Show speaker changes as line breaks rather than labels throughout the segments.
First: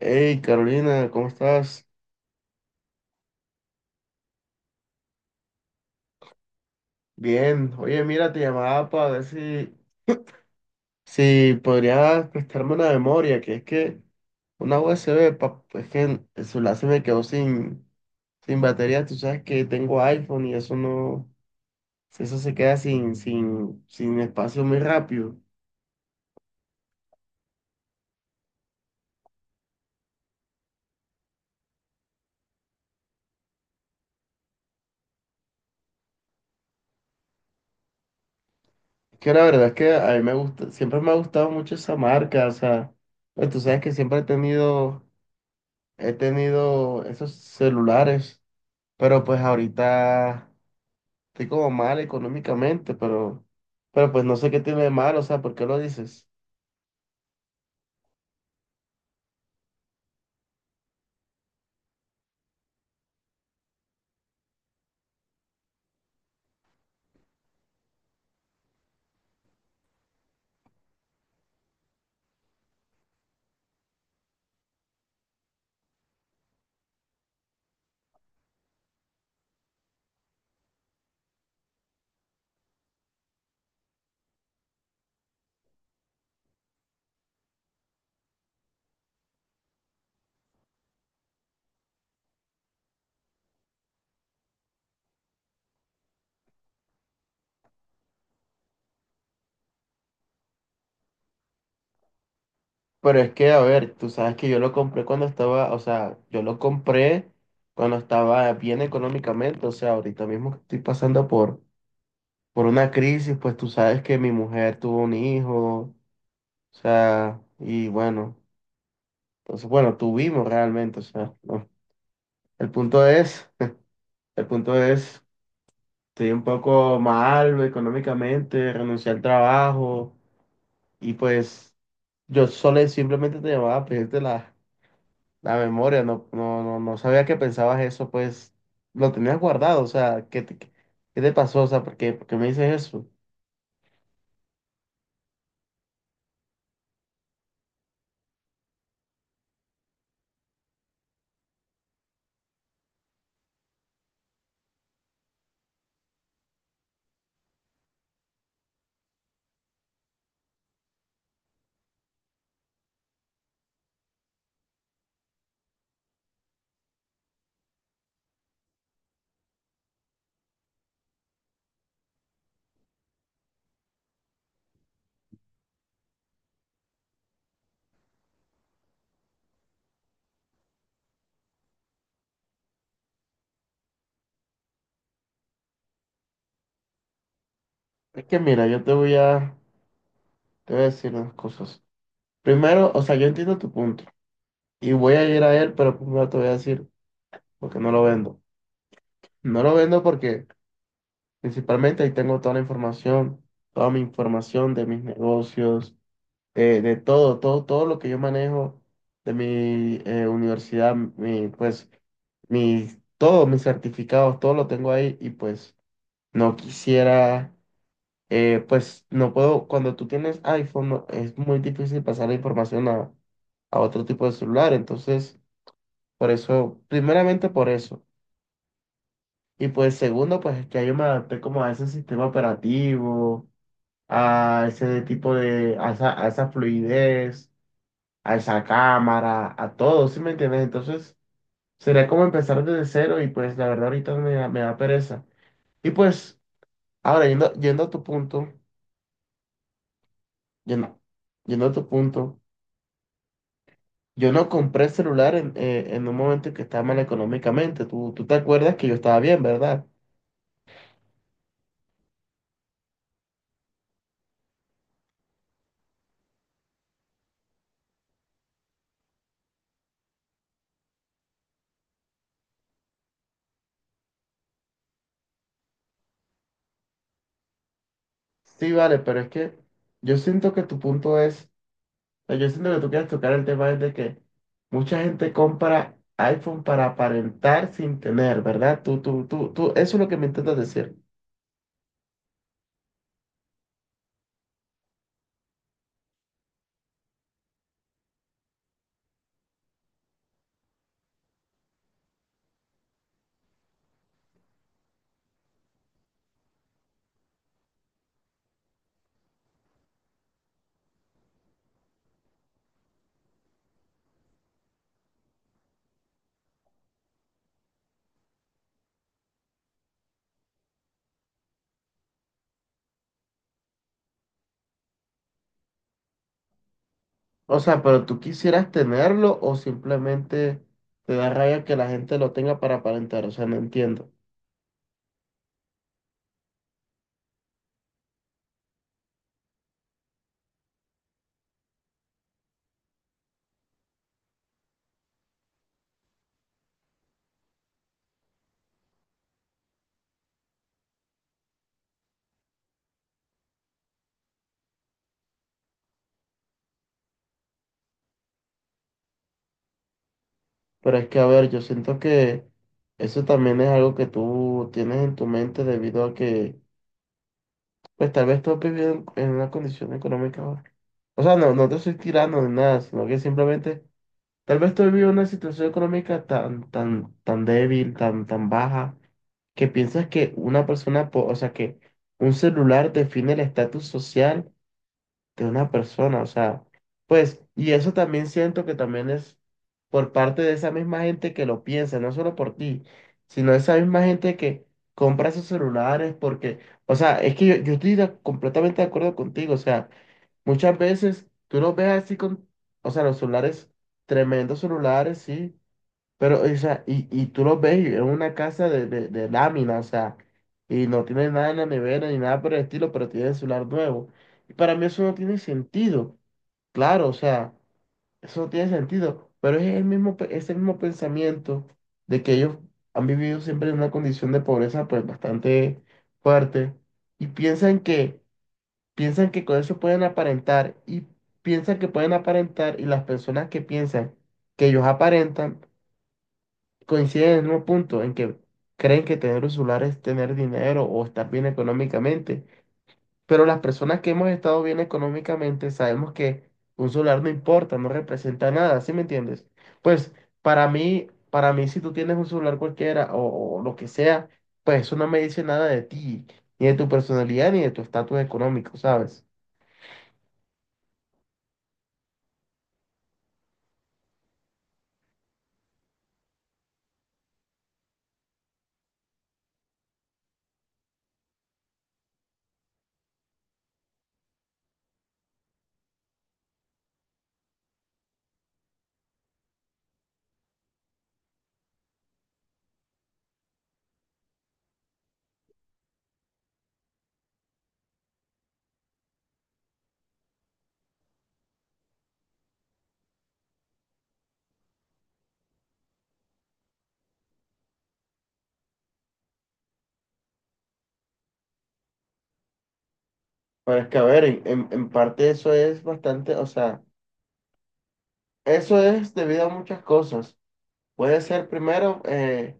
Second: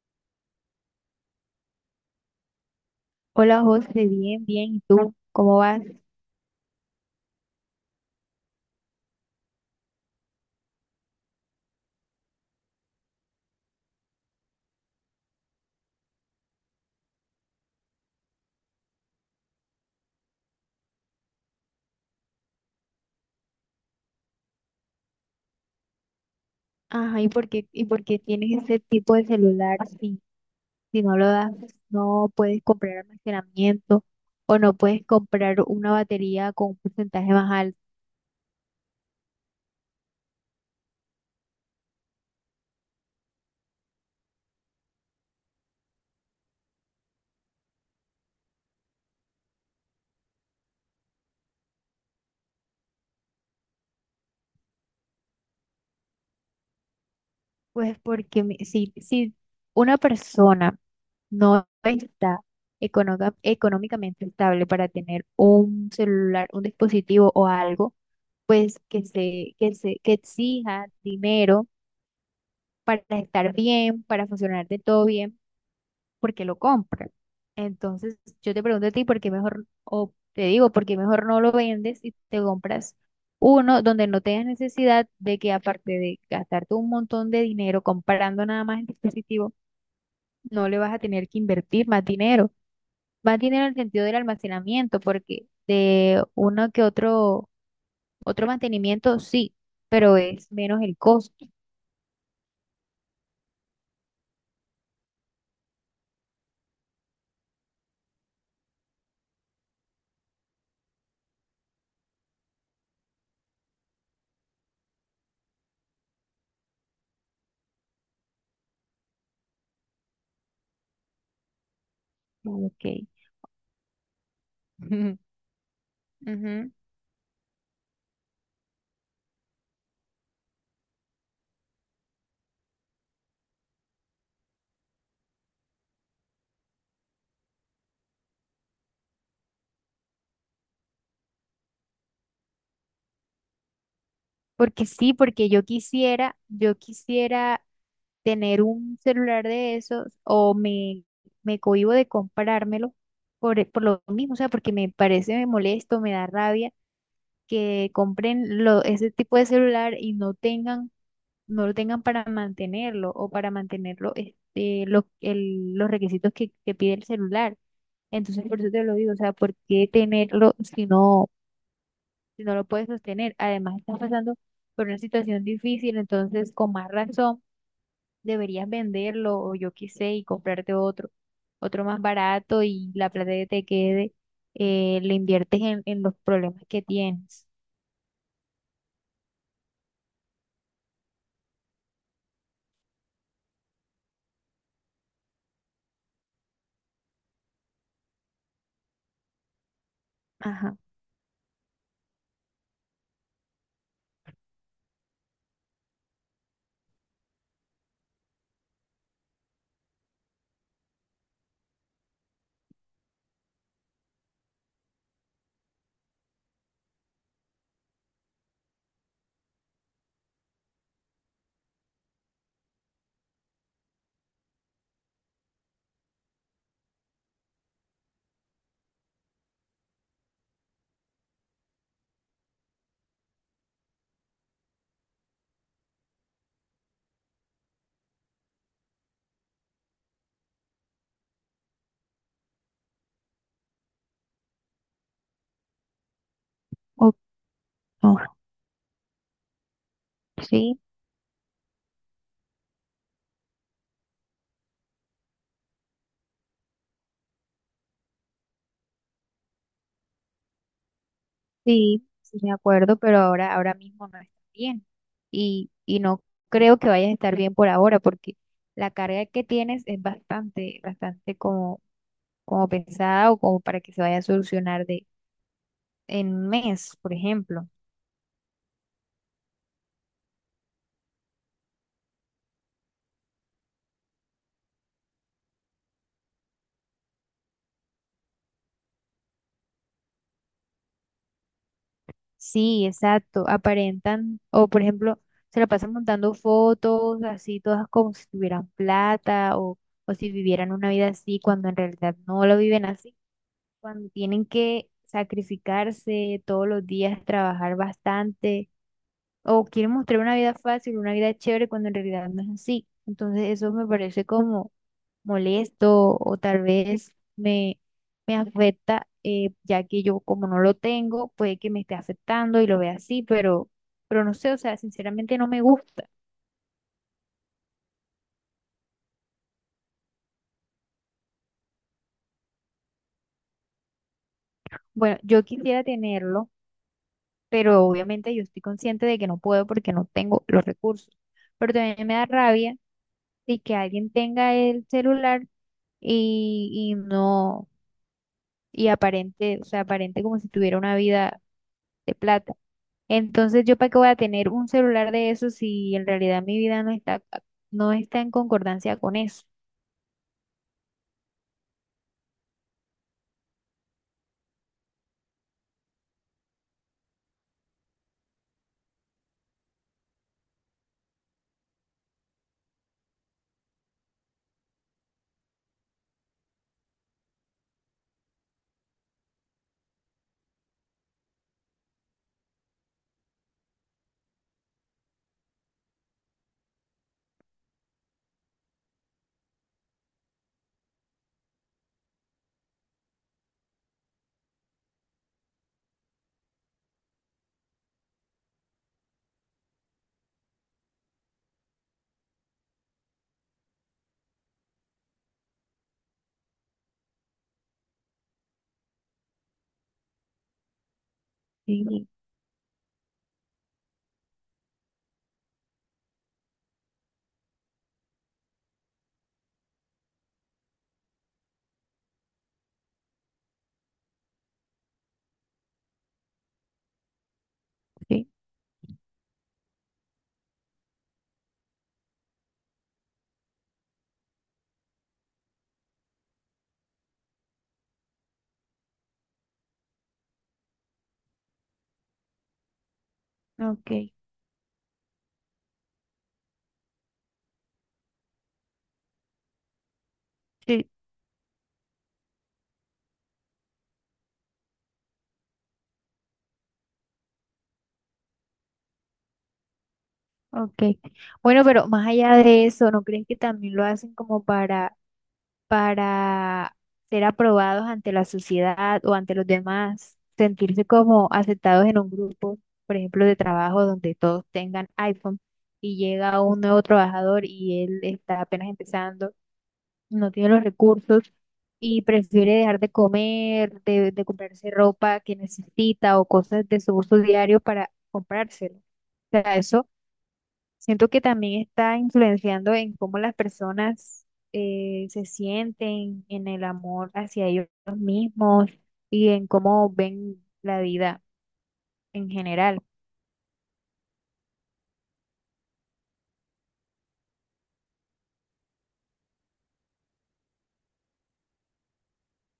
Hey Carolina, ¿cómo estás?
Hola José, bien, bien. ¿Y tú cómo vas?
Bien. Oye, mira, te llamaba para ver si podrías prestarme una memoria, que es que una USB, es que el celular se me quedó sin batería. Tú sabes que tengo iPhone y eso eso se queda sin espacio muy rápido.
Ajá, ¿y por qué tienes ese tipo de celular si no lo das, no puedes comprar almacenamiento o no puedes comprar una batería con un porcentaje más alto?
Es que la verdad es que a mí me gusta, siempre me ha gustado mucho esa marca, o sea, pues tú sabes que siempre he tenido esos celulares, pero pues ahorita estoy como mal económicamente, pero pues no sé qué tiene de malo, o sea, ¿por qué lo dices?
Pues porque si una persona no está económicamente estable para tener un celular, un dispositivo o algo, pues que exija dinero para estar bien, para funcionar de todo bien porque lo compran. Entonces, yo te pregunto a ti, ¿por qué mejor no lo vendes y te compras uno donde no tengas necesidad de que aparte de gastarte un montón de dinero comprando nada más el dispositivo, no le vas a tener que invertir más dinero? Más dinero en el sentido del almacenamiento, porque de uno que otro mantenimiento sí, pero es menos el costo.
Pero es que, a ver, tú sabes que yo lo compré cuando estaba, o sea, yo lo compré cuando estaba bien económicamente, o sea, ahorita mismo que estoy por una crisis, pues tú sabes que mi mujer tuvo un hijo, o sea, y bueno, entonces, bueno, tuvimos realmente, o sea, no. El
Ok.
punto es, el punto es, estoy un
Ujú.
poco mal económicamente, renuncié al trabajo y pues yo solo simplemente te llamaba a la memoria, no sabía que pensabas eso, pues lo tenías guardado, o sea, ¿qué te pasó? O sea, ¿por qué me dices eso?
Porque sí, porque yo quisiera tener un celular de esos me cohíbo de comprármelo por lo mismo, o sea, porque me parece, me molesto, me da rabia que ese tipo de celular y no tengan, no lo tengan para mantenerlo o para mantenerlo este, los requisitos que pide el celular. Entonces, por eso te lo digo, o sea, ¿por qué tenerlo si no lo puedes sostener? Además, estás pasando por una situación difícil, entonces, con más razón deberías venderlo o yo qué sé y comprarte otro más barato y la plata que te quede, le inviertes en los problemas que tienes.
Es que mira, yo te voy a decir unas cosas. Primero, o sea, yo entiendo tu punto y voy a ir a él, pero primero te voy a decir porque no lo vendo. No lo vendo porque
Ajá.
principalmente ahí tengo toda la información, toda mi información de mis negocios, de todo, todo, todo lo que yo manejo de mi, universidad, mi, pues, mis, todos mis certificados, todo lo tengo ahí y pues no quisiera, pues no puedo, cuando tú tienes iPhone es muy difícil pasar la información a otro tipo de celular, entonces, por eso, primeramente por eso. Y pues segundo, pues es que yo me adapté como a ese sistema operativo, a ese tipo de, a esa fluidez, a esa cámara, a todo, ¿sí me entiendes? Entonces, sería como empezar desde cero y pues la verdad ahorita me da pereza. Y pues,
O-
ahora yendo a tu
o-
punto,
sí,
yendo, yendo a tu punto, yo no compré celular en un momento en que estaba mal económicamente. Tú te acuerdas que yo estaba bien, ¿verdad?
sí, sí me acuerdo, pero ahora mismo no está bien. Y no creo que vayas a estar bien por ahora porque la carga que tienes es bastante, bastante como, como pensada o como para que se vaya a solucionar de en un mes, por ejemplo.
Sí, vale, pero es que yo siento que tu punto es, o sea, yo siento que tú quieres tocar el tema es de que mucha gente compra iPhone para aparentar sin tener, ¿verdad? Tú, eso es lo que me intentas decir.
Sí, exacto. Aparentan, o por ejemplo, se la pasan montando fotos así todas como si tuvieran plata o si vivieran una vida así cuando en realidad no lo viven así, cuando tienen que sacrificarse todos los días, trabajar bastante o quieren mostrar una vida fácil, una vida chévere cuando en realidad no es así. Entonces eso me parece como molesto o tal vez me, me afecta, ya que yo como no lo tengo, puede que me esté afectando y lo vea así, pero no sé, o sea, sinceramente no me gusta.
O sea, pero tú quisieras tenerlo o simplemente te da rabia que la gente lo tenga para aparentar. O sea, no entiendo.
Bueno, yo quisiera tenerlo, pero obviamente yo estoy consciente de que no puedo porque no tengo los recursos. Pero también me da rabia de que alguien tenga el celular y no, y aparente, o sea, aparente como si tuviera una vida de plata. Entonces, ¿yo para qué voy a tener un celular de eso si en realidad mi vida no está, no está en concordancia con eso?
Pero es que, a ver, yo siento que eso también es algo que tú tienes en tu mente debido a que, pues tal vez tú viviendo en una condición económica ahora. O sea, no te estoy tirando ni nada, sino que simplemente tal vez tú viviendo una situación económica tan débil, tan baja, que piensas que una persona, o sea, que un celular define el estatus social de una persona, o sea, pues, y eso también siento que también es por parte de esa misma gente que lo piensa, no solo por ti, sino esa misma gente que compra esos celulares porque, o sea, es que yo estoy completamente de acuerdo contigo, o sea, muchas veces tú los ves así con, o sea, los celulares, tremendos celulares, sí, pero, o sea, y tú lo ves, y es una casa de lámina, o sea, y no tiene nada en la
Sí,
nevera ni nada por el estilo, pero tiene el celular nuevo. Y para mí eso no tiene sentido, claro, o sea, eso no tiene sentido, pero es el mismo, es el mismo pensamiento de que ellos han vivido siempre en una condición de pobreza pues bastante fuerte y
sí,
piensan que con eso pueden aparentar y piensan que pueden aparentar y las personas que piensan que ellos aparentan coinciden en el mismo punto en que creen que tener un celular es tener dinero o estar bien económicamente, pero las
ok,
personas que hemos estado bien económicamente sabemos que un celular no importa, no representa nada, ¿sí me entiendes? Pues
sí,
para mí si tú tienes un celular cualquiera o lo que sea, pues eso no me dice nada de ti, ni de tu personalidad, ni de tu estatus económico, ¿sabes?
ok. Bueno, pero más allá de eso, ¿no creen que también lo hacen como para ser aprobados ante la sociedad o ante los demás? Sentirse como aceptados en un grupo, por ejemplo, de trabajo donde todos tengan iPhone y llega un nuevo trabajador y él está apenas empezando, no tiene los recursos y prefiere dejar de comer, de comprarse ropa que necesita o cosas de su uso diario para comprárselo. O sea, eso siento que también está influenciando en cómo las personas se sienten en el amor hacia ellos mismos y en cómo ven la vida en general.
Pero es que, a ver, en, en parte eso es bastante, o sea, eso es debido a muchas cosas. Puede ser primero,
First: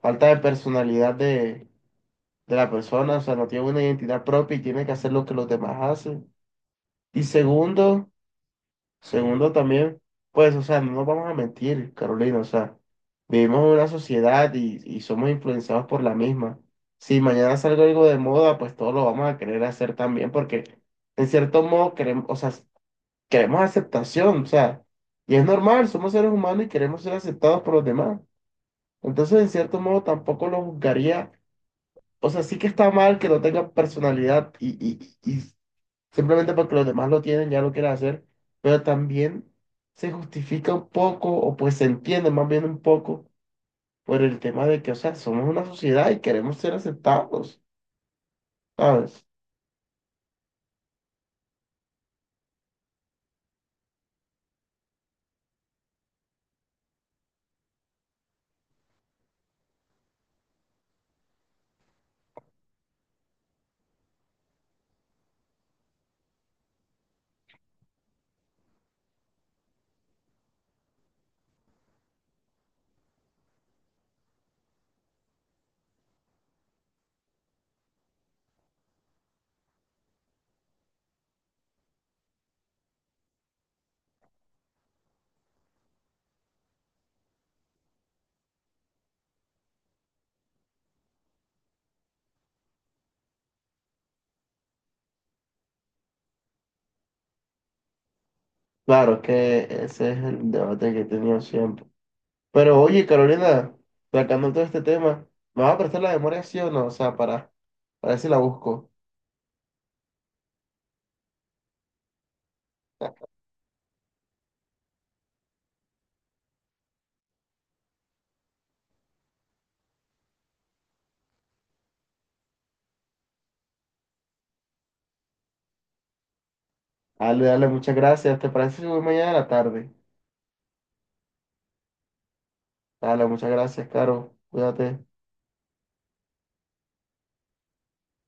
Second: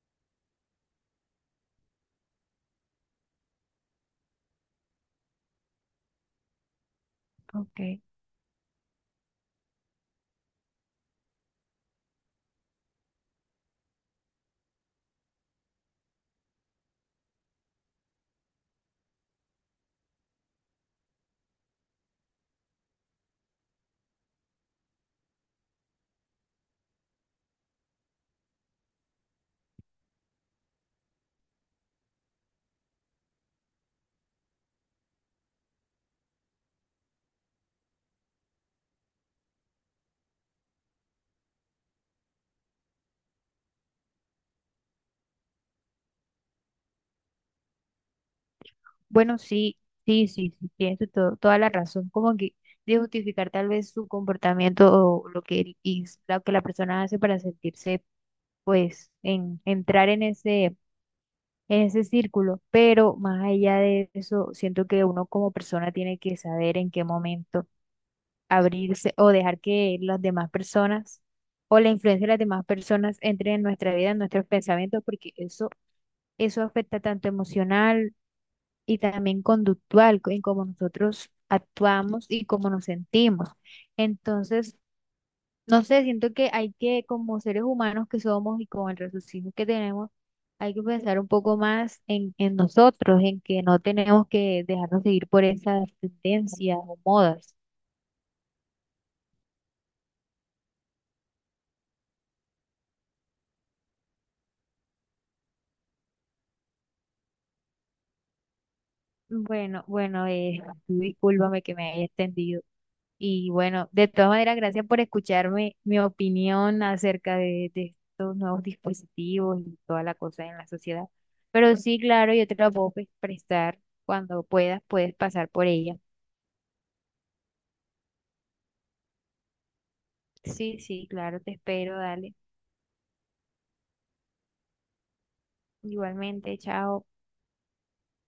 falta de personalidad de la persona, o sea, no tiene una identidad propia y tiene que hacer lo que los demás hacen. Y
Ok.
segundo, segundo también, pues, o sea, no nos vamos a mentir, Carolina, o sea, vivimos en una sociedad y somos influenciados por la misma. Si mañana sale algo de moda, pues todos lo vamos a querer hacer también, porque en cierto modo queremos, o sea, queremos aceptación, o sea, y es normal, somos seres humanos y queremos ser aceptados por los demás. Entonces, en cierto modo, tampoco lo juzgaría. O sea, sí que está mal que no tenga personalidad y simplemente porque los demás lo tienen ya lo quiere hacer, pero también se justifica un poco, o pues se entiende más bien un poco, por el tema de que, o sea, somos una sociedad y queremos ser aceptados, ¿sabes?
Bueno, sí, tienes toda la razón. Como que de justificar tal vez su comportamiento o lo que, él hiz- lo que la persona hace para sentirse, pues, en entrar en ese círculo. Pero más allá de eso, siento que uno como persona tiene que saber en qué momento abrirse o dejar que las demás personas o la influencia de las demás personas entren en nuestra vida, en nuestros pensamientos, porque eso afecta tanto emocional y también conductual, en cómo nosotros actuamos y cómo nos sentimos. Entonces, no sé, siento que hay que, como seres humanos que somos y con el raciocinio que tenemos, hay que pensar un poco más en nosotros, en que no tenemos que dejarnos seguir por esas tendencias o modas.
Claro que ese es el debate que he tenido siempre. Pero oye, Carolina, sacando todo este tema, ¿me vas a prestar la memoria sí o no? O sea, para ver si la busco.
Bueno, bueno, tú discúlpame que me haya extendido. Y bueno, de todas maneras, gracias por escucharme mi opinión acerca de estos nuevos dispositivos y toda la cosa en la sociedad. Pero sí, claro, yo te la puedo pues, prestar cuando puedas, puedes pasar por ella.
Dale, dale, muchas gracias. ¿Te parece si voy mañana a la tarde?
Sí, sí, claro, te espero, dale.
Dale, muchas gracias, Caro. Cuídate.
Igualmente, chao.